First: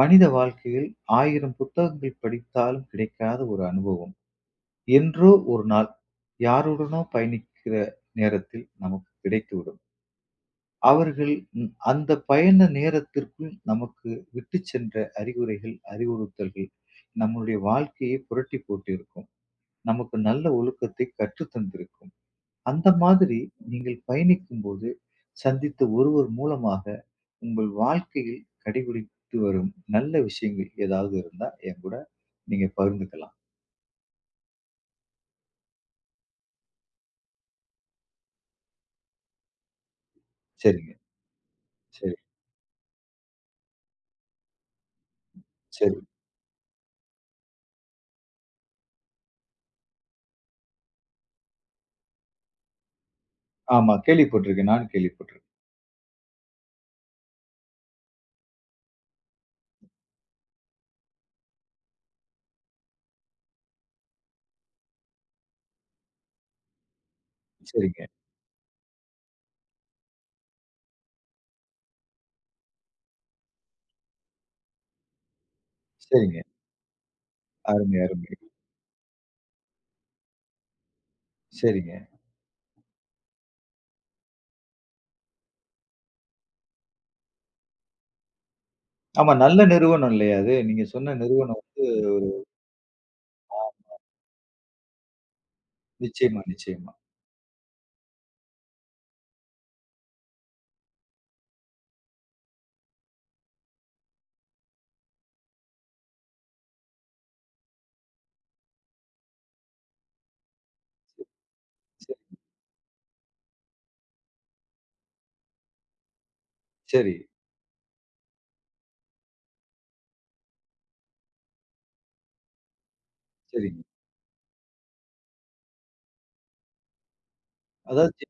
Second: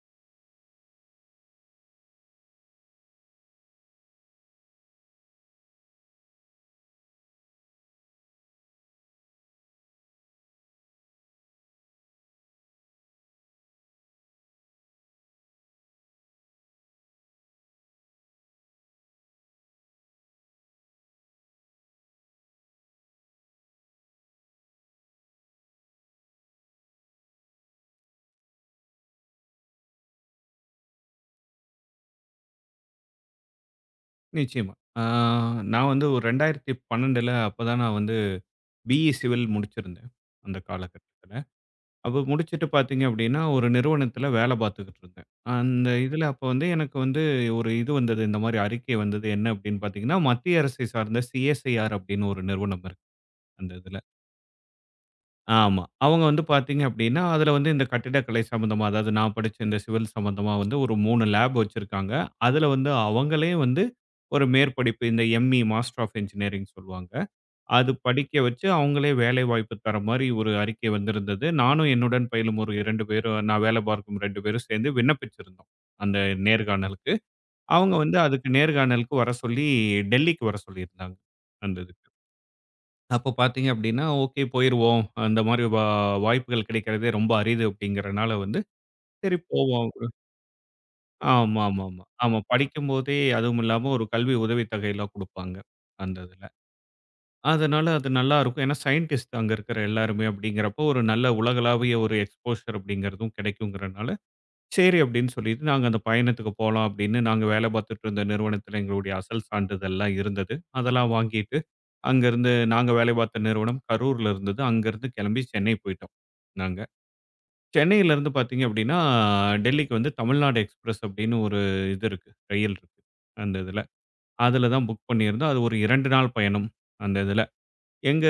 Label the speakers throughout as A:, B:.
A: மனித வாழ்க்கையில் ஆயிரம் புத்தகங்கள் படித்தாலும் கிடைக்காத ஒரு அனுபவம் என்றோ ஒரு நாள் யாருடனோ பயணிக்கிற நேரத்தில் நமக்கு கிடைத்துவிடும் அவர்கள் அந்த பயண நேரத்திற்குள் நமக்கு விட்டு சென்ற அறிவுரைகள் அறிவுறுத்தல்கள் நம்முடைய வாழ்க்கையை புரட்டி போட்டிருக்கும். நமக்கு நல்ல ஒழுக்கத்தை கற்றுத் தந்திருக்கும் அந்த மாதிரி நீங்கள் பயணிக்கும் போது சந்தித்த ஒருவர் மூலமாக உங்கள் வாழ்க்கையில் கடைபிடித்து வரும் நல்ல விஷயங்கள் ஏதாவது இருந்தா என் கூட நீங்க பகிர்ந்துக்கலாம்.
B: நிச்சயமா. ஆ நான் வந்து ஒரு 2012 அப்பதான் நான் வந்து பிஇ சிவில் முடிச்சிருந்தேன். அந்த
A: சரிங்க.
B: காலகட்டத்துல.
A: சரி,
B: அப்ப முடிச்சுட்டு பார்த்தீங்க அப்படின்னா, ஒரு நிறுவனத்துல வேலை பார்த்துக்கிட்டு இருந்தேன். அந்த
A: சரி.
B: இதுல அப்ப வந்து எனக்கு வந்து ஒரு இது வந்தது. இந்த மாரி அறிக்கை வந்தது. என்ன அப்படின்னு பார்த்தீங்கன்னா, மத்திய அரசை சார்ந்த சிஎஸ்ஐஆர் அப்படின்னு ஒரு நிறுவனம் இருக்கு. அந்த
A: ஆமா,
B: இதுல.
A: கேள்விப்பட்டிருக்கேன். நானும் கேள்விப்பட்டிருக்கேன்.
B: ஆமா. அவங்க வந்து பார்த்தீங்க அப்டின்னா, அதுல வந்து இந்த கட்டிடக்கலை சம்மந்தமா, அதாவது நான் படிச்ச இந்த சிவில் சம்மந்தமா வந்து ஒரு 3 லேப் வச்சிருக்காங்க. அதுல வந்து அவங்களே வந்து ஒரு மேற்படிப்பு இந்த எம்.இ. மாஸ்டர் ஆஃப் என்ஜினியரிங் சொல்லுவாங்க. அது
A: சரிங்க,
B: படிக்க வச்சு அவங்களே வேலைவாய்ப்பு தர மாரி ஒரு அறிக்கை வந்திருந்தது. நானும் என்னுடன் பயிலும் ஒரு 2 பேரும் நான் வேலை பார்க்கும் 2 பேரும் சேர்ந்து விண்ணப்பிச்சிருந்தோம். அந்த
A: சரிங்க.
B: நேர்காணலுக்கு. அவங்க
A: அருமை,
B: வந்து
A: அருமை.
B: அதுக்கு நேர்காணலுக்கு வர சொல்லி டெல்லிக்கு வர சொல்லியிருந்தாங்க. அந்த
A: சரிங்க.
B: இதுக்கு. அப்போ பார்த்தீங்க அப்படின்னா, ஓகே போயிருவோம். அந்த மாரி வாய்ப்புகள் கிடைக்கிறதே ரொம்ப அரிது அப்படிங்கிறனால வந்து,
A: ஆமா.
B: சரி
A: நல்ல
B: போவோம்.
A: நிறுவனம் இல்லையா அது? நீங்க சொன்ன
B: ஆமா,
A: நிறுவனம்
B: ஆமா, ஆமா. ஆமா. படிக்கும்போதே அதுவும்
A: தான்.
B: இல்லாம ஒரு கல்வி உதவித்தொகைலாம் குடுப்பாங்க, அந்த
A: நிச்சயமா,
B: இதுல.
A: நிச்சயமா.
B: அதனால அது நல்லாருக்கும். ஏன்னா சயின்டிஸ்ட் அங்க இருக்கிற எல்லாருமே அப்படிங்கிறப்போ, ஒரு நல்ல உலகளாவிய ஒரு எக்ஸ்போஷர் அப்படிங்கிறதும் கிடைக்குங்கிறனால, சரி அப்படின்னு சொல்லிட்டு நாங்க அந்த பயணத்துக்கு போலாம் அப்படின்னு, நாங்க வேலை பார்த்துட்டு இருந்த நிறுவனத்துல எங்களுடைய அசல் சான்றிதழ்லாம் இருந்தது. அதெல்லாம் வாங்கிட்டு
A: சரி,
B: அங்கருந்து நாங்க வேலை பார்த்த நிறுவனம் கரூர்ல இருந்தது. அங்கருந்து கிளம்பி சென்னை போயிட்டோம் நாங்க.
A: சரி,
B: சென்னையிலருந்து பார்த்தீங்க அப்படின்னா, டெல்லிக்கு வந்து தமிழ்நாடு எக்ஸ்பிரஸ் அப்படின்னு ஒரு இது இருக்கு. ரயில் இருக்கு அந்த இதுல.
A: சரிங்க.
B: அதுல தான் புக் பண்ணியிருந்தோம். அது ஒரு 2 நாள் பயணம் அந்த இதுல.
A: அதாவது
B: எங்க
A: சி-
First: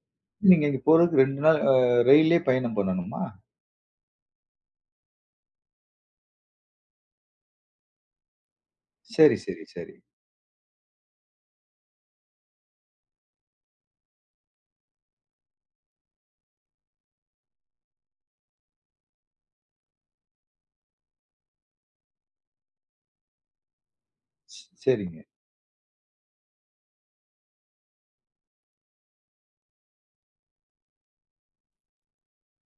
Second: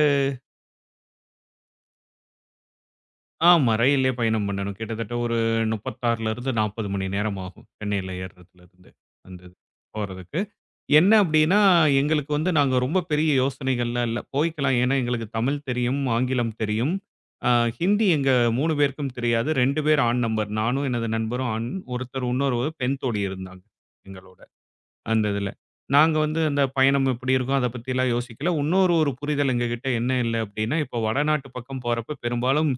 A: நீங்க இங்க போறதுக்கு 2 நாள் ரயில்லயே பயணம் பண்ணணுமா?
B: ஆமா, ரயில்லயே பயணம் பண்ணணும். கிட்டத்தட்ட ஒரு 36லருந்து 40 மணி நேரம் ஆகும். சென்னையில ஏறுறதுலருந்து
A: சரி,
B: அந்த இது
A: சரி, சரி.
B: போறதுக்கு. என்ன அப்டின்னா, எங்களுக்கு வந்து நாங்க ரொம்ப பெரிய யோசனைகள்லாம் இல்ல. போய்க்கலாம். ஏன்னா, எங்களுக்கு தமிழ் தெரியும், ஆங்கிலம் தெரியும். அ ஹிந்தி எங்க 3 பேருக்கும் தெரியாது. 2 பேர் ஆண் நம்பர். நானும் எனது நண்பரும் ஆண். ஒருத்தர் இன்னொரு பெண் தோழி இருந்தாங்க எங்களோட,
A: சரிங்க.
B: அந்த இதுல. நாங்க வந்து அந்த பயணம் எப்படி இருக்கும், அத பத்திலாம் யோசிக்கல. இன்னொரு ஒரு புரிதல் எங்ககிட்ட என்ன இல்ல அப்டின்னா, இப்போ வடநாட்டு பக்கம் போறப்ப பெரும்பாலும்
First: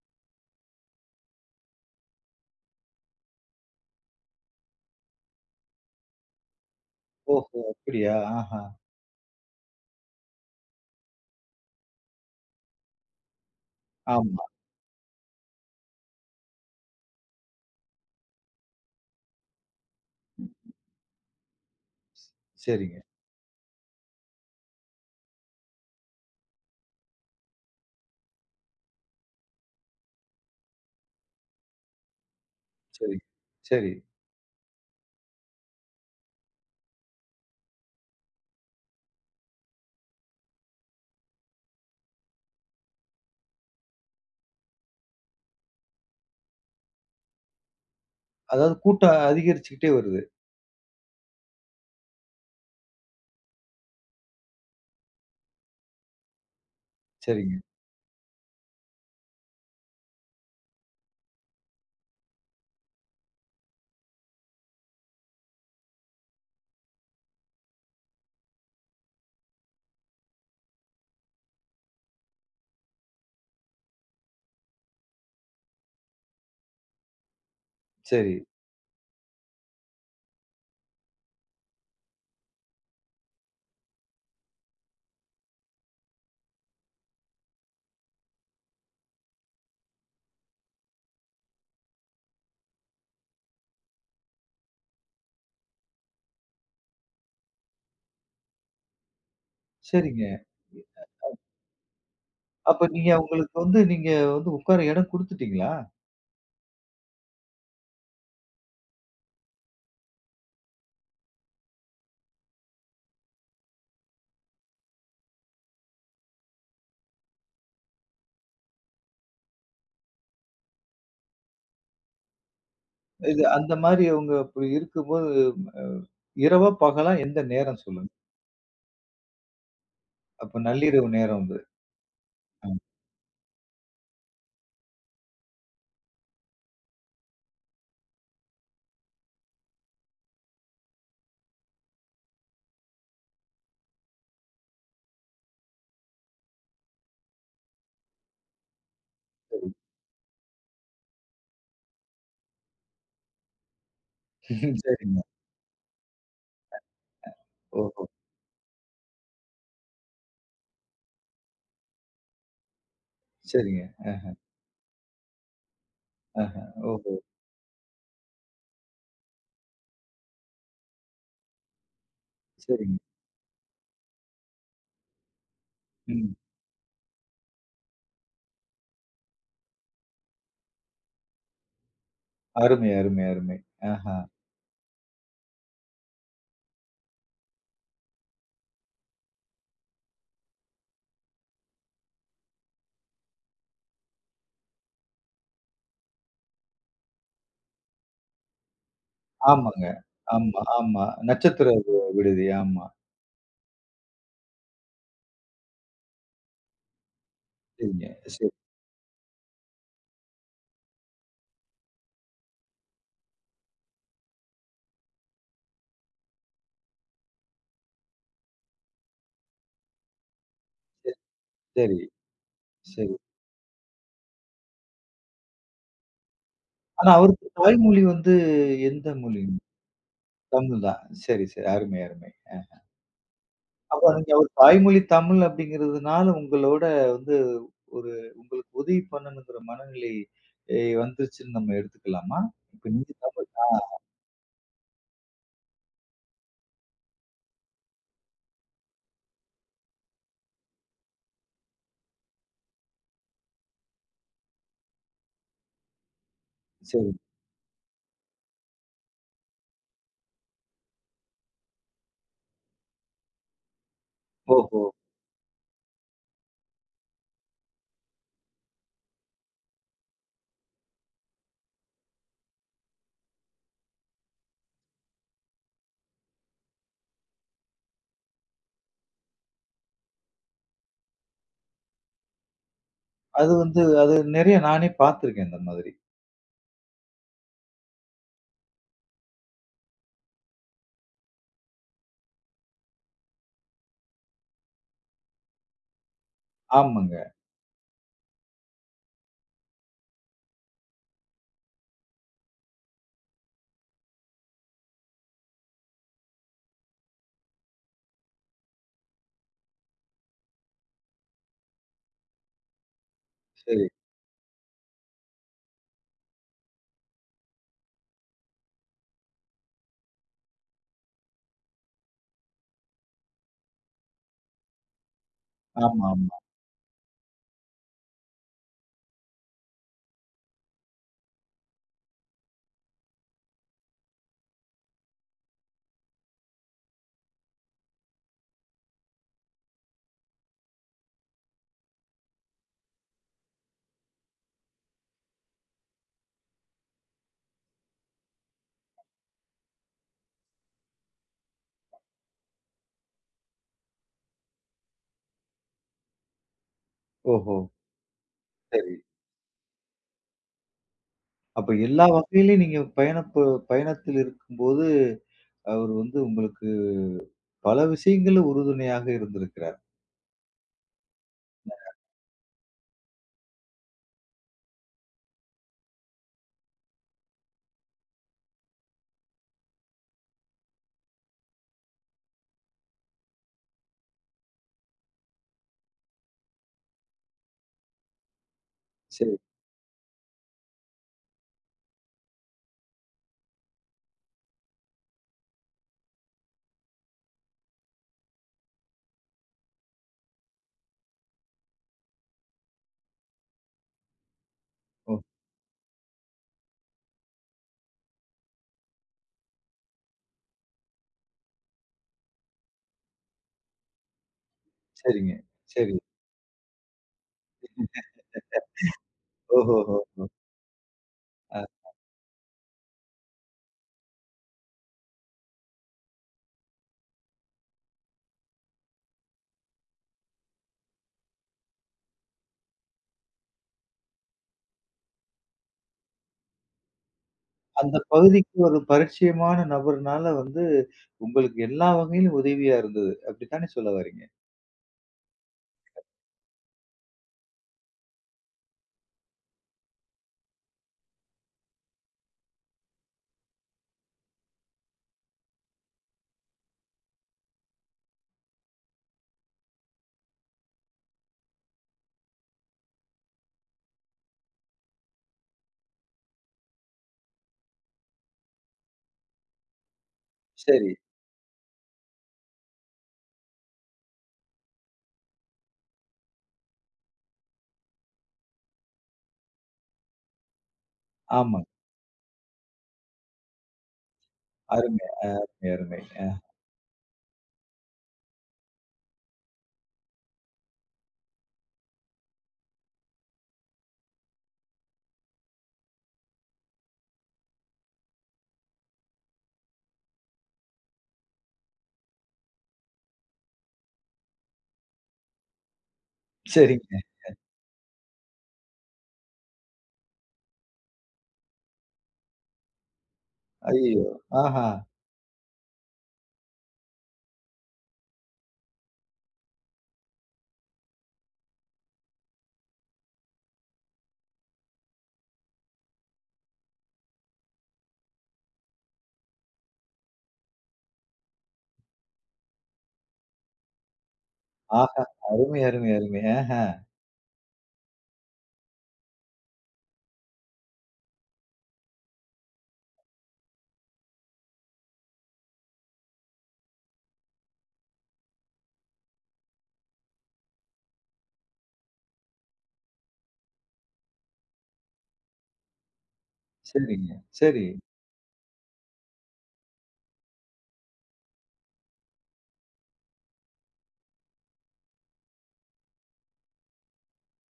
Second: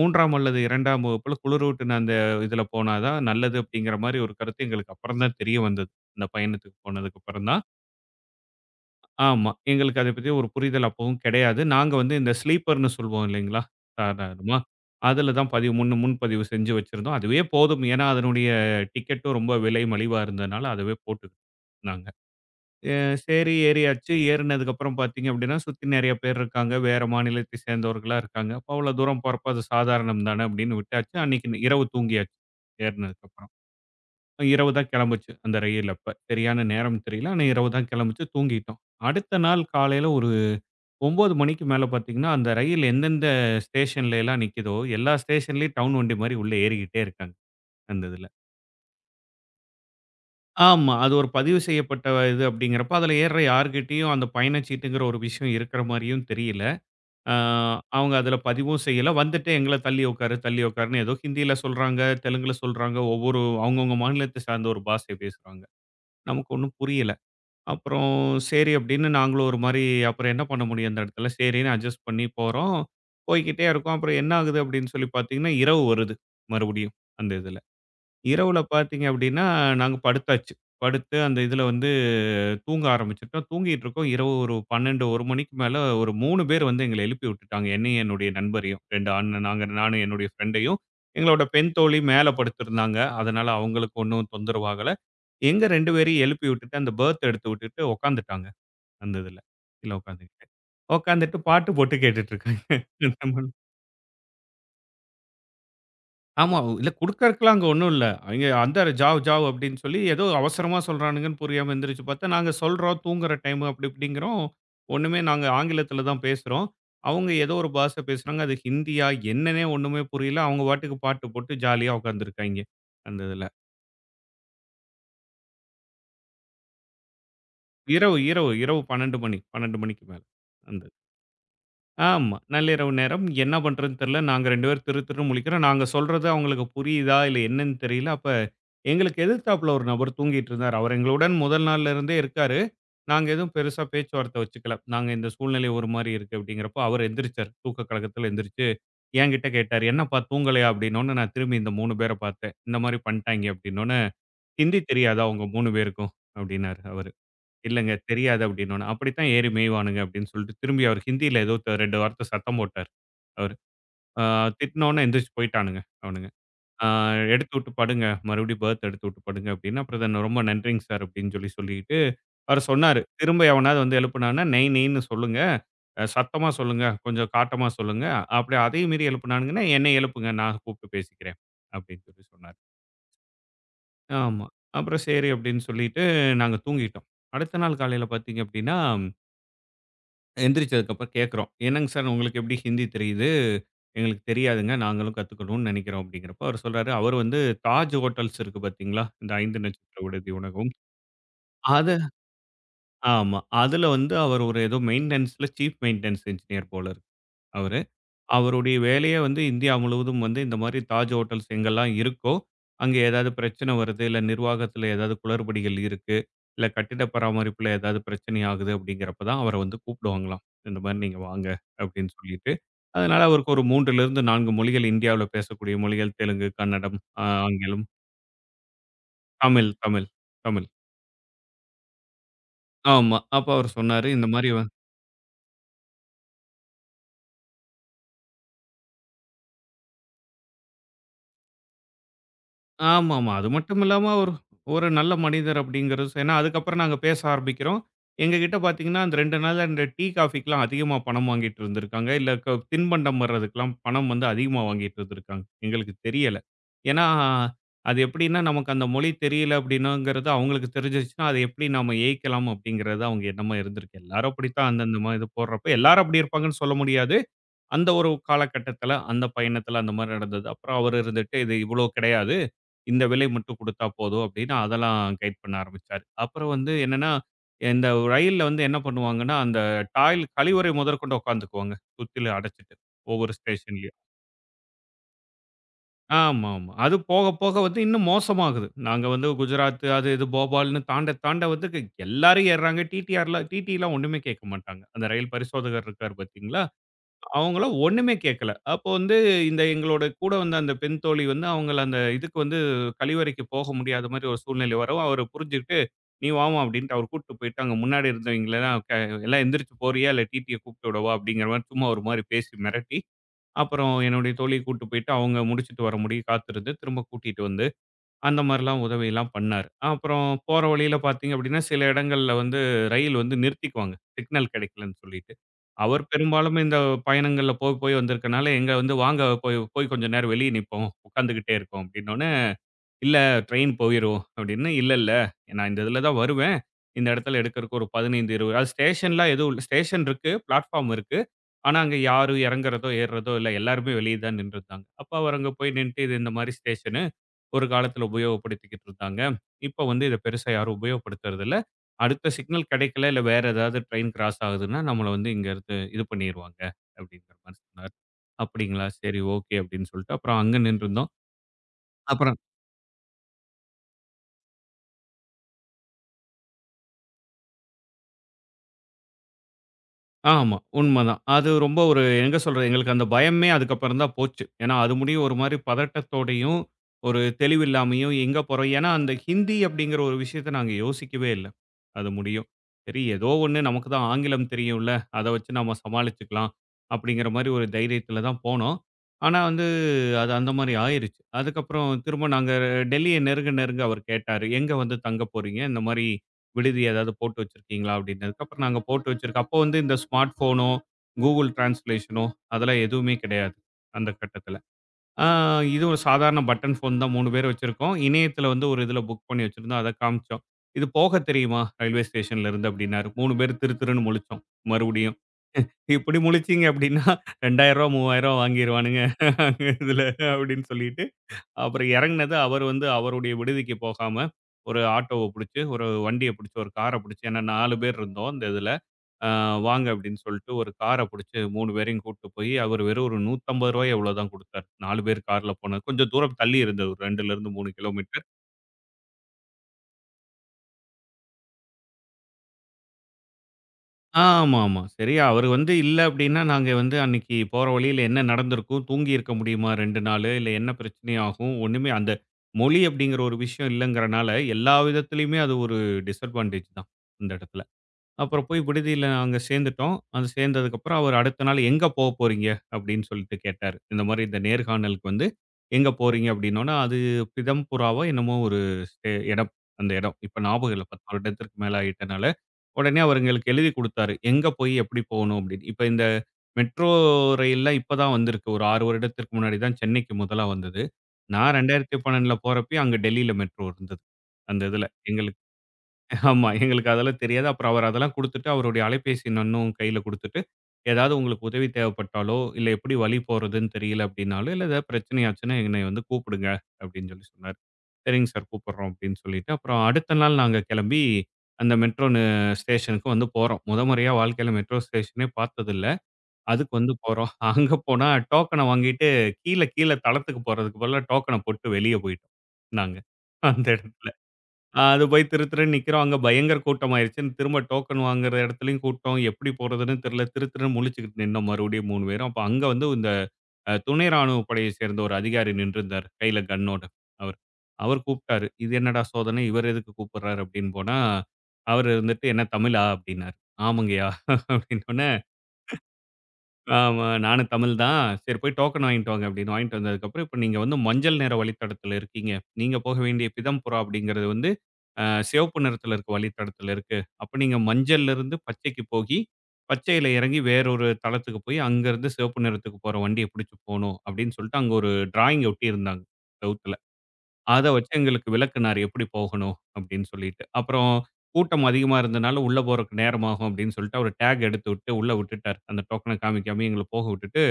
B: 3ஆம் அல்லது 2ஆம் வகுப்புல குளிரூட்டுன அந்த இதுல போனா தான் நல்லது அப்டிங்கிற மாரி ஒரு கருத்து எங்களுக்கு அப்புறம் தான் தெரிய வந்தது. இந்த பயணத்துக்கு போனதுக்கு அப்புறம்
A: ஓஹோ!
B: தான்.
A: அப்படியா? ஆஹா.
B: ஆமா. எங்களுக்கு அத பத்தி ஒரு புரிதல் அப்பவும் கிடையாது. நாங்க வந்து இந்த ஸ்லீப்பர்ன்னு சொல்வோம் இல்லைங்களா?
A: ஆமா.
B: சாதாரணமா. அதுல தான் பதிவு முன்பதிவு செஞ்சு வச்சிருந்தோம். அதுவே போதும். ஏன்னா, அதனுடைய டிக்கெட்டும் ரொம்ப விலை மலிவா இருந்ததுனால, அதுவே போட்டுக்கிட்டோம் நாங்க. அ
A: சரிங்க,
B: சரி, ஏறியாச்சு. ஏறுனதுக்கப்புறம் பார்த்தீங்க அப்படின்னா, சுத்தி நெறைய பேர் இருக்காங்க. வேற மாநிலத்தை சேர்ந்தவர்களா இருக்காங்க. அப்ப அவ்வளோ தூரம் போறப்ப அது சாதாரணம் தானே அப்படின்னு விட்டாச்சு. அன்னைக்கு இரவு தூங்கியாச்சு,
A: சரிங்க.
B: ஏறுனதுக்கப்புறம்.
A: சரி.
B: இரவு தான் கிளம்புச்சு அந்த ரயில் அப்ப. சரியான நேரம் தெரியல. ஆனா இரவு தான் கிளம்புச்சு. தூங்கிட்டோம். அடுத்த நாள் காலையில ஒரு 9 மணிக்கு மேல பார்த்தீங்கன்னா, அந்த ரயில் எந்தெந்த ஸ்டேஷன்ல எல்லாம் நிக்குதோ, எல்லா ஸ்டேஷன்லயும் டவுன் வண்டி மாரி உள்ள ஏறிக்கிட்டே இருக்காங்க, அந்த இதுல.
A: அதாவது கூட்டம் அதிகரிச்சுக்கிட்டே வருது.
B: ஆமா. அது ஒரு பதிவு செய்யப்பட்ட இது அப்படிங்கிறப்ப, அதுல ஏறுற யார்கிட்டயும் அந்த பயணச்சீட்டுங்கிற ஒரு விஷயம் இருக்கிற மாரியும் தெரியல. ஆ
A: சரிங்க.
B: அவங்க அதுல பதிவும் செய்யல. வந்துட்டு எங்கள "தள்ளி உட்காரு, தள்ளி உட்காருன்னு" ஏதோ ஹிந்தியில சொல்றாங்க, தெலுங்குல சொல்றாங்க. ஒவ்வொரு அவங்கவங்க மாநிலத்த சார்ந்த ஒரு பாஷை பேசுறாங்க. நமக்கு ஒண்ணும் புரியல. அப்புறம் சரி அப்படின்னு நாங்களும் ஒரு மாரி அப்புறம் என்ன பண்ண முடியும் அந்த இடத்துல. சரின்னு அட்ஜஸ்ட் பண்ணி போறோம். போய்க்கிட்டே இருக்கோம். அப்புறம் என்ன ஆகுது அப்படின்னு சொல்லி பார்த்தீங்கன்னா, இரவு வருது மறுபடியும் அந்த இதுல.
A: சரி,
B: இரவுல பார்த்தீங்க அப்படின்னா, நாங்க படுத்தாச்சு. படுத்து அந்த இதுல வந்து தூங்க ஆரம்பிச்சுட்டோம். தூங்கிட்டு இருக்கோம். இரவு ஒரு 12, 1 மணிக்கு மேல ஒரு 3 பேர் வந்து எங்கள எழுப்பி விட்டுட்டாங்க. என்னையும் என்னுடைய நண்பரையும். 2 அண்ணன் நாங்க நானும் என்னுடைய ஃப்ரெண்டையும். எங்களோட பெண் தோழி மேல படுத்திருந்தாங்க. அதனால அவங்களுக்கு ஒண்ணும் தொந்தரவு ஆகல. எங்க 2 பேரையும் எழுப்பி விட்டுட்டு அந்த பெர்த் எடுத்து விட்டுட்டு உட்காந்துட்டாங்க. அந்த இதுல. கீழ
A: சரிங்க.
B: உட்காந்துக்கிட்டு. உட்காந்துட்டு பாட்டு போட்டு கேட்டுட்டு இருக்காங்க.
A: அப்ப
B: இந்த
A: நீங்க
B: மாதிரி-
A: அவங்களுக்கு வந்து நீங்க வந்து உட்கார இடம் குடுத்துட்டீங்களா?
B: ஆமா. இல்ல குடுக்கறதுக்குலாம் அங்க ஒண்ணும் இல்ல. அவிங்க அந்த ஜாவ் ஜாவ் அப்படின்னு சொல்லி ஏதோ அவசரமா சொல்றானுங்கன்னு புரியாம எந்திரிச்சு பார்த்தா, நாங்க சொல்றோம் தூங்குற டைம் அப்படி இப்படிங்கிறோம். ஒண்ணுமே நாங்க ஆங்கிலத்தில தான் பேசுறோம். அவங்க ஏதோ ஒரு பாஷை பேசுறாங்க. அது ஹிந்தியா என்னன்னே ஒண்ணுமே புரியல. அவங்க பாட்டுக்கு பாட்டு போட்டு ஜாலியா உட்காந்துருக்காய்ங்க. அந்த இதுல.
A: இது அந்த மாரி அவங்க அப்படி இருக்கும்போது அ இரவா, பகலா எந்த நேரம் சொல்லுங்க?
B: இரவு, இரவு, இரவு 12 மணி. 12 மணிக்கு மேல.
A: அப்ப
B: அந்த
A: நள்ளிரவு நேரம் அது.
B: ஆமா.
A: அ
B: நள்ளிரவு நேரம். என்ன பண்றதுன்னு தெரியல. நாங்க 2 பேரும் திரு திருன்னு முழிக்கிறோம். நாங்க சொல்றது அவங்களுக்கு புரியுதா? இல்ல என்னன்னு தெரியல. அப்ப எங்களுக்கு எதிர்த்தாப்புல ஒரு நபர் தூங்கிட்டு இருந்தாரு. அவர் எங்களுடன் முதல் நாள்ல இருந்தே இருக்காரு. நாங்க எதுவும் பெருசா பேச்சுவார்த்தை வச்சுக்கல. நாங்க இந்த சூழ்நிலை ஒரு மாரி இருக்கு அப்படிங்கிறப்போ அவர் எந்திரிச்சார். தூக்க கலக்கத்துல எந்திரிச்சு என்கிட்ட கேட்டாரு. "என்னப்பா தூங்கலையா?" அப்படின்னோனே நான் திரும்பி இந்த 3 பேர பார்த்தேன். இந்த மாரி பண்ணிட்டாய்ங்க அப்படின்னோனே, "ஹிந்தி
A: சரிங்க.
B: தெரியாதா உங்க 3 பேருக்கும்?" அப்படின்னாரு அவரு. இல்லங்க.
A: ஓஹோ!
B: தெரியாது அப்டின்னோன. "அப்படித்தான் ஏறி மேய்வானுங்க" அப்டின்னு சொல்லிட்டு திரும்பி அவர் ஹிந்தியில ஏதோ 2 வார்த்த சத்தம் போட்டாரு. அவரு.
A: சரிங்க.
B: ஆ
A: அ,
B: திட்டுனோனே எந்திரிச்சு போயிட்டானுங்க அவனுங்க.
A: ஆஹா.
B: ஆ
A: ஓஹோ!
B: "எடுத்து விட்டு படுங்க. மறுபடியும் பெர்த் எடுத்து விட்டு படுங்க" அப்டின்னு. அப்புறம் தான் "ரொம்ப நன்றிங்க சார்" அப்டின்னு சொல்லி சொல்லிட்டு அவரு
A: சரிங்க.
B: சொன்னாரு. திரும்ப எவனாவது வந்து எழுப்புனான்னா, "நெய் நெய்ன்னு சொல்லுங்க.
A: ம்.
B: சத்தமா சொல்லுங்க. கொஞ்சம் காட்டமா சொல்லுங்க. அப்படி அதையும் மீறி எழுப்புனானுங்கன்னா, என்னைய எழுப்புங்க. நான் கூப்ட்டு பேசிக்கிறேன்" அப்டின்னு சொல்லி சொன்னாரு.
A: அருமை, அருமை, அருமை. ஆஹா.
B: ஆமா. அப்புறம் சரி அப்டின்னு சொல்லிட்டு நாங்க தூங்கிட்டோம். அடுத்த நாள் காலையில பார்த்தீங்க அப்டின்னா எந்திரிச்சதுக்கப்புறம் கேட்குறோம். "என்னங்க சார் உங்களுக்கு எப்படி ஹிந்தி தெரியுது? எங்களுக்கு தெரியாதுங்க. நாங்களும் கத்துக்கணும்னு நெனைக்கிறோம்." அப்படிங்கிறப்ப அவரு சொல்றாரு, அவரு வந்து தாஜ் ஹோட்டல்ஸ் இருக்கு பார்த்தீங்களா? இந்த 5
A: ஆமாங்க.
B: நட்சத்திர விடுதி
A: ஆமா,
B: உணவகம்.
A: ஆமா. நட்சத்திர
B: அது
A: விடுதி. ஆமா.
B: ஆமா. அதுல வந்து அவர் ஒரு ஏதோ மெயின்டனன்ஸ்ல சீஃப் மெயின்டனன்ஸ் இன்ஜினியர் போல இருக்கு அவரு.
A: சரிங்க. சரி,
B: அவருடைய வேலையே வந்து இந்தியா முழுவதும் வந்து இந்த மாதிரி தாஜ் ஹோட்டல்ஸ் எங்கெல்லாம் இருக்கோ, அங்கே ஏதாவது பிரச்சனை வருது, இல்ல நிர்வாகத்தில ஏதாவது குளறுபடிகள் இருக்கு, இல்ல கட்டிட பராமரிப்பில ஏதாவது பிரச்சனை ஆகுது அப்படிங்கிறப்ப தான் அவர வந்து கூப்பிடுவாங்களாம். இந்த மாதிரி நீங்க வாங்க
A: சரி,
B: அப்படின்னு சொல்லிட்டு.
A: சரி.
B: அதனால அவருக்கு ஒரு 3லிருந்து 4 மொழிகள் இந்தியாவுல பேசக்கூடிய மொழிகள் தெலுங்கு, கன்னடம்,
A: ஆனா அவருக்கு
B: ஆங்கிலம்,
A: தாய்மொழி வந்து எந்த மொழி?
B: தமிழ், தமிழ், தமிழ்.
A: தமிழ் தான். சரி, சரி. அருமை, அருமை.
B: ஆமா. அப்ப அவர்
A: அப்ப
B: சொன்னாரு,
A: ம்.
B: இந்த
A: நீங்க ஒரு
B: மாதிரி
A: தாய்மொழி தமிழ் அப்படிங்கிறதுனால, உங்களோட வந்து ஒரு உங்களுக்கு உதவி பண்ணணுங்கிற மனநிலை வந்துருச்சுன்னு நம்ம எடுத்துக்கலாமா? இப்ப நீங்க
B: ஆமாமா. அது
A: தமிழ்
B: மட்டும் இல்லாம ஒரு ஒரு நல்ல மனிதர் அப்படிங்கிறது ஏன்னா அதுக்கப்புறம் நாங்க பேச ஆரம்பிக்கிறோம். எங்ககிட்ட பார்த்தீங்கன்னா, அந்த 2 நாள்ல இந்த டீ, காஃபிக்குலாம் அதிகமா பணம் வாங்கிட்டு இருந்திருக்காங்க. இல்ல தின்பண்டம் வர்றதுக்கெல்லாம் பணம் வந்து அதிகமா வாங்கிட்டு இருந்திருக்காங்க. எங்களுக்கு தெரியல. ஏன்னா,
A: சரி.
B: அது எப்படின்னா நமக்கு அந்த மொழி தெரியல அப்படின்னுங்கிறது அவங்களுக்கு தெரிஞ்சிருச்சுன்னா, அதை எப்படி நாம ஏய்க்கலாம் அப்படிங்கிறது அவங்க எண்ணமா இருந்திருக்கு. எல்லாரும் அப்படித்தான்
A: ஓஹோ!
B: அந்தந்த இது போடுறப்ப எல்லாரும் அப்படி இருப்பாங்கன்னு சொல்ல முடியாது. அந்த ஒரு காலகட்டத்தில, அந்த பயணத்தில அந்த மாரி நடந்தது. அப்புறம் அவர் இருந்துட்டு, "இது இவ்வளோ கிடையாது." இந்த விலை மட்டும் குடுத்தா போதும் அப்படின்னு அதெல்லாம் கைட் பண்ண ஆரம்பிச்சாரு. அப்புறம் வந்து என்னன்னா, இந்த ரயில்ல வந்து என்ன பண்ணுவாங்கன்னா, அந்த டாய்ல் கழிவறை முதற்கொண்டு உட்காந்துக்குவாங்க. சுத்திலும் அடைச்சுட்டு. ஒவ்வொரு
A: அது வந்து
B: ஸ்டேஷன்லயும்.
A: அது நெறைய நானே பார்த்துருக்கேன் இந்த மாதிரி.
B: ஆமா, ஆமா. அது போக போக வந்து இன்னும் மோசமாகுது. நாங்க வந்து குஜராத் அது இது போபால்ன்னு தாண்ட தாண்ட வந்து எல்லாரும் ஏறுறாங்க. டிடிஆர்ல டிடிலாம் ஒண்ணுமே கேட்க மாட்டாங்க. அந்த ரயில் பரிசோதகர் இருக்காரு பார்த்தீங்களா?
A: ஆமாங்க.
B: அவங்களாம் ஒண்ணுமே கேட்கல. அப்போ வந்து இந்த எங்களோட கூட வந்த அந்த பெண் தோழி வந்து அவங்கள அந்த இதுக்கு வந்து கழிவறைக்கு போக முடியாத மாரி ஒரு சூழ்நிலை வரவும், அவரு புரிஞ்சுகிட்டு, "நீ வாம்மா" அப்படின்ட்டு அவரு கூட்டு போயிட்டு அங்க முன்னாடி இருந்தவங்களலாம் "எல்லாம் எந்திரிச்சு போறியா? இல்ல டிடிய கூப்பிட்டு விடவா?" அப்படிங்கிற மாரி சும்மா ஒரு மாரி பேசி மிரட்டி,
A: சரி.
B: அப்புறம் என்னுடைய தோழிய கூட்டு போயிட்டு அவங்க முடிச்சுட்டு வர முடிய காத்திருந்து திரும்ப கூட்டிட்டு வந்து அந்த மாரிலாம் உதவிலாம் பண்ணாரு. அப்புறம் போற வழியில பார்த்தீங்க அப்படின்னா, சில இடங்கள்ல வந்து ரயில் வந்து நிறுத்திக்குவாங்க. சிக்னல் கிடைக்கலன்னு சொல்லிட்டு. அவர்
A: ஆமா, ஆமா.
B: பெரும்பாலும் இந்த பயணங்கள்ல போய் போய் வந்திருக்கனால, எங்க வந்து வாங்க போய் போய் கொஞ்சம் நேரம் வெளிய நிப்போம். உட்காந்துகிட்டே இருக்கோம் அப்படின்னோனே, "இல்ல ட்ரெயின் போயிரும்" அப்படின்னு. "இல்ல இல்ல நான் இந்த இதில தான் வருவேன். இந்த இடத்துல எடுக்கறக்கு ஒரு 15, 20" அது ஸ்டேஷன்லாம் எதுவும் இல்ல. ஸ்டேஷன் இருக்கு, பிளாட்ஃபார்ம் இருக்கு. ஆனா, அங்க யாரும் இறங்குறதோ, ஏறுறதோ இல்ல. எல்லாருமே வெளிய தான் நின்றுருந்தாங்க. அப்ப அவர் அங்க போய் நின்னுட்டு, "இது இந்த மாரி ஸ்டேஷனு. ஒரு காலத்துல உபயோகப்படுத்திக்கிட்டு இருந்தாங்க. இப்ப வந்து இத பெருசா யாரும் உபயோகப்படுத்துறதில்ல. அடுத்த சிக்னல் கிடைக்கல, இல்ல வேற ஏதாவது ட்ரெயின் கிராஸ் ஆகுதுன்னா, நம்மள வந்து இங்கருந்து இது பண்ணிருவாங்க. அப்படிங்கிற
A: ஓஹோ!
B: மாரி சொன்னாரு. அப்படிங்களா?
A: சரி.
B: சரி, ஓகே அப்படின்னு சொல்லிட்டு அப்புறம் அங்க நின்றுருந்தோம்.
A: அப்ப எல்லா
B: அப்புறம்
A: வகையிலயும் நீங்க பயணத்தில் இருக்கும்போது, அவர் வந்து உங்களுக்கு பல விஷயங்கள்ல உறுதுணையாக இருந்திருக்கிறார்.
B: ஆமா. உண்மதான். அது ரொம்ப ஒரு எங்க சொல்றது, எங்களுக்கு அந்த பயமே அதுக்கப்புறம் தான் போச்சு. ஏன்னா, அது முடியும் ஒரு மாரி பதட்டத்தோடையும், ஒரு தெளிவில்லாமையும் எங்க போறோம்? ஏன்னா, அந்த ஹிந்தி அப்படிங்கிற ஒரு விஷயத்த நாங்க யோசிக்கவே இல்ல. அது முடியும். சரி ஏதோ ஒண்ணு நமக்கு தான் ஆங்கிலம் தெரியும்ல, அத வச்சு நம்ம சமாளிச்சுக்கலாம். அப்படிங்கிற மாரி ஒரு தைரியத்தில தான் போனோம்.
A: சரி.
B: ஆனா வந்து, அது அந்த மாரி ஆயிருச்சு. அதுக்கப்புறம் திரும்ப நாங்க டெல்லிய நெருங்க நெருங்க அவர் கேட்டாரு. எங்க வந்து தங்க போறீங்க? இந்த மாரி விடுதி ஏதாவது போட்டு வச்சிருக்கீங்களா? அப்படின்னதுக்கு அப்புறம் நாங்க போட்டு வச்சிருக்கோம். அப்போ வந்து இந்த ஸ்மார்ட் ஃபோனோ, Google Translationனோ அதெல்லாம் எதுவுமே கிடையாது. அந்த கட்டத்தில.
A: ஓ!
B: ஆ இது ஒரு சாதாரண பட்டன் ஃபோன் தான் 3 பேர் வச்சிருக்கோம். இணையத்தில வந்து ஒரு இதில புக் பண்ணி வச்சிருந்தோம். அத காமிச்சோம். "இது போக தெரியுமா? ரயில்வே ஸ்டேஷன்ல இருந்து" அப்படின்னாரு. 3 பேர் திரு திருன்னு முழிச்சோம் மறுபடியும்.
A: சரிங்க. சரி.
B: இப்படி முழிச்சீங்க அப்படின்னா, ரூ. 2000 ரூ. 3000 வாங்கிருவானுங்க.
A: ஓஹோஹோ!
B: இதுல அப்படின்னு சொல்லிட்டு அப்புறம் இறங்குனது அவர் வந்து அவருடைய விடுதிக்கு போகாம, ஒரு ஆட்டோவ புடிச்சு, ஒரு வண்டிய புடிச்சு, ஒரு கார புடிச்சு ஏன்னா 4 பேர் இருந்தோம் அந்த இதுல. அ வாங்க அப்படின்னு சொல்லிட்டு ஒரு கார புடிச்சு 3 பேரையும் கூட்டு போய், அவர் வெறும் ஒரு ரூ. 150 எவ்வளோ தான் குடுத்தாரு. 4 பேர் கார்ல போனது. கொஞ்சம் தூரம் தள்ளி இருந்தது. ஒரு 2லேருந்து 3
A: அந்த
B: கிலோமீட்டர்.
A: பகுதிக்கு ஒரு பரிச்சயமான நபர்னால வந்து, உங்களுக்கு எல்லா வகையிலும் உதவியா இருந்தது. அப்படித்தானே சொல்ல வர்றீங்க?
B: ஆமாமா. சரியா அவரு வந்து இல்ல அப்டின்னா, நாங்க வந்து அன்னைக்கு போற வழியில என்ன நடந்திருக்கும்? தூங்கியிருக்க முடியுமா 2 நாளு? இல்ல என்ன பிரச்சனை ஆகும்? ஒண்ணுமே அந்த மொழி அப்டிங்கிற ஒரு விஷயம் இல்லங்கிறனால, எல்லா விதத்திலயுமே அது ஒரு டிஸ்அட்வான்டேஜ் தான், இந்த இடத்துல. அப்புறம் போய் விடுதியில நாங்க சேர்ந்துட்டோம். அது சேர்ந்ததுக்கப்புறம் அவரு அடுத்த நாள் எங்க போறீங்க? அப்படின்னு சொல்லிட்டு கேட்டாரு. இந்த மாரி இந்த நேர்காணலுக்கு வந்து எங்க போறீங்க? அப்படின்னோன, அது பிதம்புராவோ என்னமோ ஒரு ஸ்டே இடம். அந்த இடம். இப்ப ஞாபகம் இல்ல.
A: சரி.
B: 10 வருடத்திற்கு மேல ஆயிட்டனால. உடனே அவரு எங்களுக்கு எழுதி குடுத்தாரு. எங்க போய் எப்படி போணும் அப்படின்னு. இப்ப இந்த மெட்ரோ ரயில்லாம் இப்ப தான் வந்திருக்கு. ஒரு 6 வருடத்திற்கு முன்னாடி தான் சென்னைக்கு முதலா வந்தது. நான்
A: ஆமா.
B: 2012ல போறப்பயும் அங்க டெல்லியில மெட்ரோ இருந்தது. அந்த இதுல
A: அருமை,
B: எங்களுக்கு
A: அருமை, அருமை.
B: ஆமா. எங்களுக்கு அதெல்லாம் தெரியாது. அப்புறம் அவர் அதெல்லாம் குடுத்துட்டு, அவருடைய அலைபேசி நன்னும் கையில குடுத்துட்டு, ஏதாவது உங்களுக்கு உதவி தேவைப்பட்டாலோ, இல்ல எப்படி வழி போறதுன்னு தெரியல அப்படின்னாலோ, இல்ல ஏதாவது பிரச்சனையாச்சுன்னா என்னை வந்து கூப்பிடுங்க அப்படின்னு சொல்லி சொன்னாரு. சரிங்க சார் கூப்பிடுறோம் அப்படின்னு சொல்லிட்டு, அப்புறம் அடுத்த நாள் நாங்க கிளம்பி அந்த மெட்ரோ ஸ்டேஷனுக்கு வந்து போறோம். முத முறையா வாழ்க்கையில மெட்ரோ ஸ்டேஷனே பார்த்ததில்ல. அதுக்கு வந்து
A: சரிங்க.
B: போறோம். அங்க போனா டோக்கன வாங்கிட்டு கீழ கீழ தளத்துக்கு போறதுக்கு பதிலா டோக்கன போட்டு வெளிய போயிட்டோம் நாங்க அந்த
A: ஐயய்யோ!
B: இடத்துல.
A: ஆஹா!
B: அது போய் திரு திருன்னு நிக்கிறோம். அங்க பயங்கர கூட்டமாயிருச்சு. திரும்ப டோக்கன் வாங்குற இடத்துலயும் கூட்டம். எப்படி போறதுன்னு தெரியல. திரு திருன்னு முழிச்சுக்கிட்டு நின்னோம் மறுபடியும் 3 பேரும். அப்ப அங்க வந்து இந்த அ துணை ராணுவ படையை சேர்ந்த ஒரு அதிகாரி நின்றிருந்தாரு. கையில கன்னோட அவரு. அவர் கூப்பிட்டாரு. "இது என்னடா சோதனை? இவரு எதுக்கு கூப்பிடுறாரு?" அப்படின்னு போனா, அவரு இருந்துட்டு, "என்ன தமிழா?" அப்படின்னாரு. "ஆமாங்கய்யா"
A: ஆஹா!
B: அப்படின்னோன
A: அருமை, அருமை, அருமை.
B: ஆமா. நானும் தமிழ் தான். சரி போய் டோக்கன் வாங்கிட்டு வாங்க அப்படின்னு வாங்கிட்டு வந்ததுக்கப்புறம், இப்ப நீங்க வந்து மஞ்சள் நிற வழித்தடத்துல இருக்கீங்க. நீங்க போக வேண்டிய பிதம்புரா அப்படிங்கிறது வந்து சிவப்பு நிறத்துல இருக்க வழித்தடத்துல இருக்கு. அப்ப நீங்க மஞ்சள்லருந்து பச்சைக்கு போகி, பச்சையில இறங்கி வேறொரு தளத்துக்கு போய், அங்கருந்து சிவப்பு நிறத்துக்கு போற வண்டிய புடிச்சு போணும் அப்படின்னு சொல்லிட்டு, அங்க ஒரு டிராயிங் ஒட்டியிருந்தாங்க செவுத்துல.
A: சரிங்க. சரி.
B: அத வச்சு எங்களுக்கு விளக்குனாரு எப்படி போகணும் அப்படின்னு சொல்லிட்டு. அப்புறம் கூட்டம் அதிகமா இருந்தனால உள்ள போறக்கு நேரமாகும் அப்படின்னு சொல்லிட்டு அவரு டேக் எடுத்து விட்டு உள்ள விட்டுட்டார். அந்த டோக்கன காமிக்காம எங்கள போக விட்டுட்டு,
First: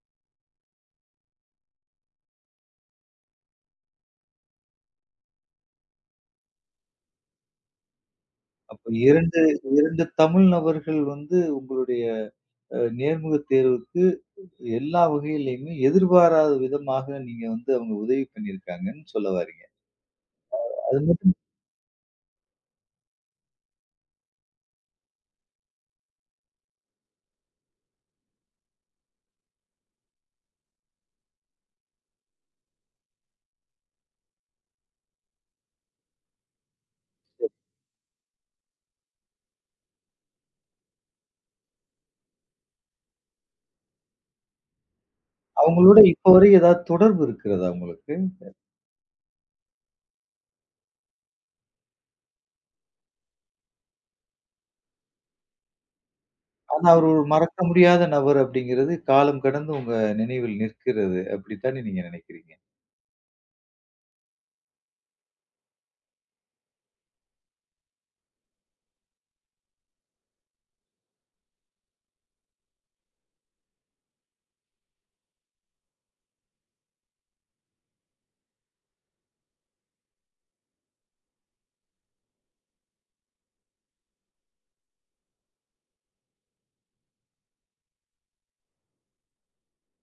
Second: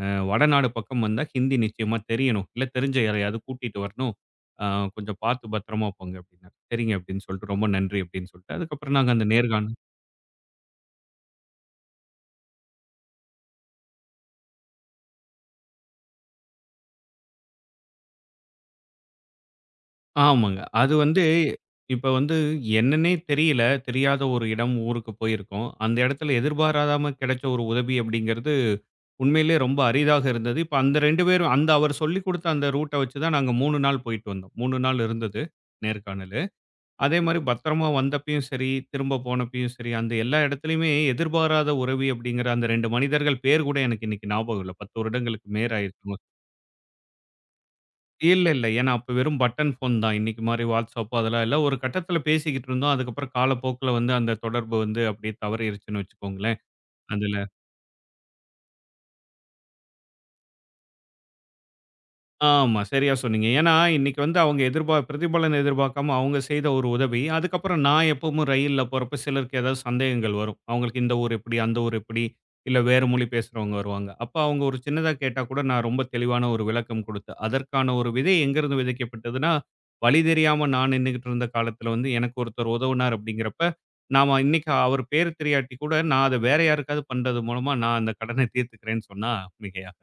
B: அ வடநாடு பக்கம் வந்தா ஹிந்தி நிச்சயமா தெரியணும். இல்ல தெரிஞ்ச யாரையாவது கூட்டிட்டு வரணும். அ கொஞ்சம் பார்த்து பத்திரமா போங்க அப்படின்னாரு. சரிங்க அப்படின்னு சொல்லிட்டு ரொம்ப நன்றி அப்படின்னு சொல்லிட்டு
A: அப்ப
B: அதுக்கப்புறம் நாங்க அந்த
A: 2
B: நேர்காண
A: 2 தமிழ் நபர்கள் வந்து உங்களுடைய நேர்முகத் தேர்வுக்கு எல்லா வகையிலயுமே எதிர்பாராத விதமாக நீங்க வந்து அவங்க உதவி பண்ணியிருக்காங்கன்னு சொல்ல வர்றீங்க.
B: ஆமாங்க. அது
A: அது
B: வந்து
A: மட்டும்.
B: இப்ப வந்து என்னன்னே தெரியல. தெரியாத ஒரு இடம், ஊருக்கு போயிருக்கோம். அந்த இடத்துல எதிர்பாராம கிடைச்ச ஒரு உதவி அப்படிங்கிறது, உண்மையிலேயே ரொம்ப அரிதாக இருந்தது. இப்ப அந்த 2 பேரும் அந்த அவர் சொல்லிக் குடுத்த அந்த ரூட்ட வச்சு தான் நாங்க 3 நாள் போயிட்டு வந்தோம். 3 நாள் இருந்தது நேர்காணலு. அதே மாரி பத்திரமா வந்தப்பயும் சரி, திரும்ப போனப்பயும் சரி, அந்த எல்லா இடத்துலயுமே எதிர்பாராத உறவி அப்படிங்கிற அந்த 2 மனிதர்கள் பேர் கூட எனக்கு இன்னைக்கு ஞாபகம் இல்ல. 10 வருடங்களுக்கு மேல
A: அவங்களோட
B: ஆயிருச்சு.
A: இப்ப வரை ஏதாவது தொடர்பு இருக்கிறதா உங்களுக்கு?
B: இல்ல, இல்ல. ஏன்னா அப்ப வெறும் பட்டன் ஃபோன் தான். இன்னைக்கு மாரி WhatsApp அதெல்லாம் இல்ல. ஒரு கட்டத்தில பேசிக்கிட்டு இருந்தோம். அதுக்கப்புறம் காலப்போக்குல வந்து அந்த தொடர்பு வந்து அப்படியே தவறிருச்சுன்னு வச்சுக்கோங்களேன்.
A: ஆனா, அவரு ஒரு
B: அதுல
A: மறக்க முடியாத நபர் அப்படிங்கிறது காலம் கடந்து உங்க நினைவில் நிற்கிறது. அப்படித்தானே நீங்க நினைக்கிறீங்க?
B: ஆமா. சரியா சொன்னீங்க. ஏன்னா, இன்னைக்கு வந்து அவங்க பிரதிபலன் எதிர்பார்க்காம அவங்க செய்த ஒரு உதவி. அதுக்கப்புறம் நான் எப்பவும் ரயில்ல போறப்ப சிலருக்கு ஏதாவது சந்தேகங்கள் வரும். அவங்களுக்கு இந்த ஊர் எப்படி? அந்த ஊர் எப்படி? இல்ல வேறு மொழி பேசுறவங்க வருவாங்க. அப்ப அவங்க ஒரு சின்னதா கேட்டா கூட நான் ரொம்ப தெளிவான ஒரு விளக்கம் குடுத்து, அதற்கான ஒரு விதை எங்கேருந்து விதைக்கப்பட்டதுன்னா, வழி தெரியாம நான் நின்னுகிட்டு இருந்த காலத்துல வந்து எனக்கு ஒருத்தர் உதவுனார் அப்படிங்கிறப்ப, நாம இன்னைக்கு அவர் பேர் தெரியாட்டி கூட நான் அத வேற யாருக்காவது பண்றது மூலமா நான் அந்த கடனை தீர்த்துக்கிறேன்னு சொன்னா மிகையாகாது.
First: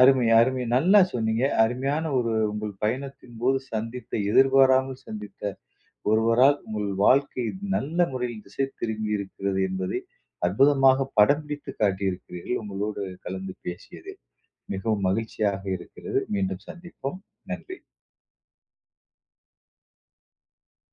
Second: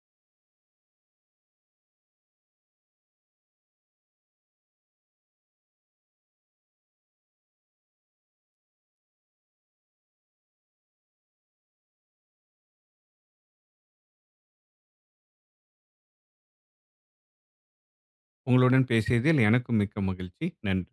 A: அருமை, அருமை. நல்லா சொன்னீங்க. அருமையான ஒரு உங்கள் பயணத்தின்போது சந்தித்த, எதிர்பாராமல் சந்தித்த ஒருவரால் உங்கள் வாழ்க்கை நல்ல முறையில் திசை திரும்பி இருக்கிறது என்பதை அற்புதமாக படம் பிடித்து காட்டியிருக்கிறீர்கள். உங்களோடு கலந்து பேசியதில் மிகவும் மகிழ்ச்சியாக இருக்கிறது. மீண்டும் சந்திப்போம். நன்றி.
B: உங்களுடன் பேசியதில் எனக்கும் மிக்க மகிழ்ச்சி. நன்றி.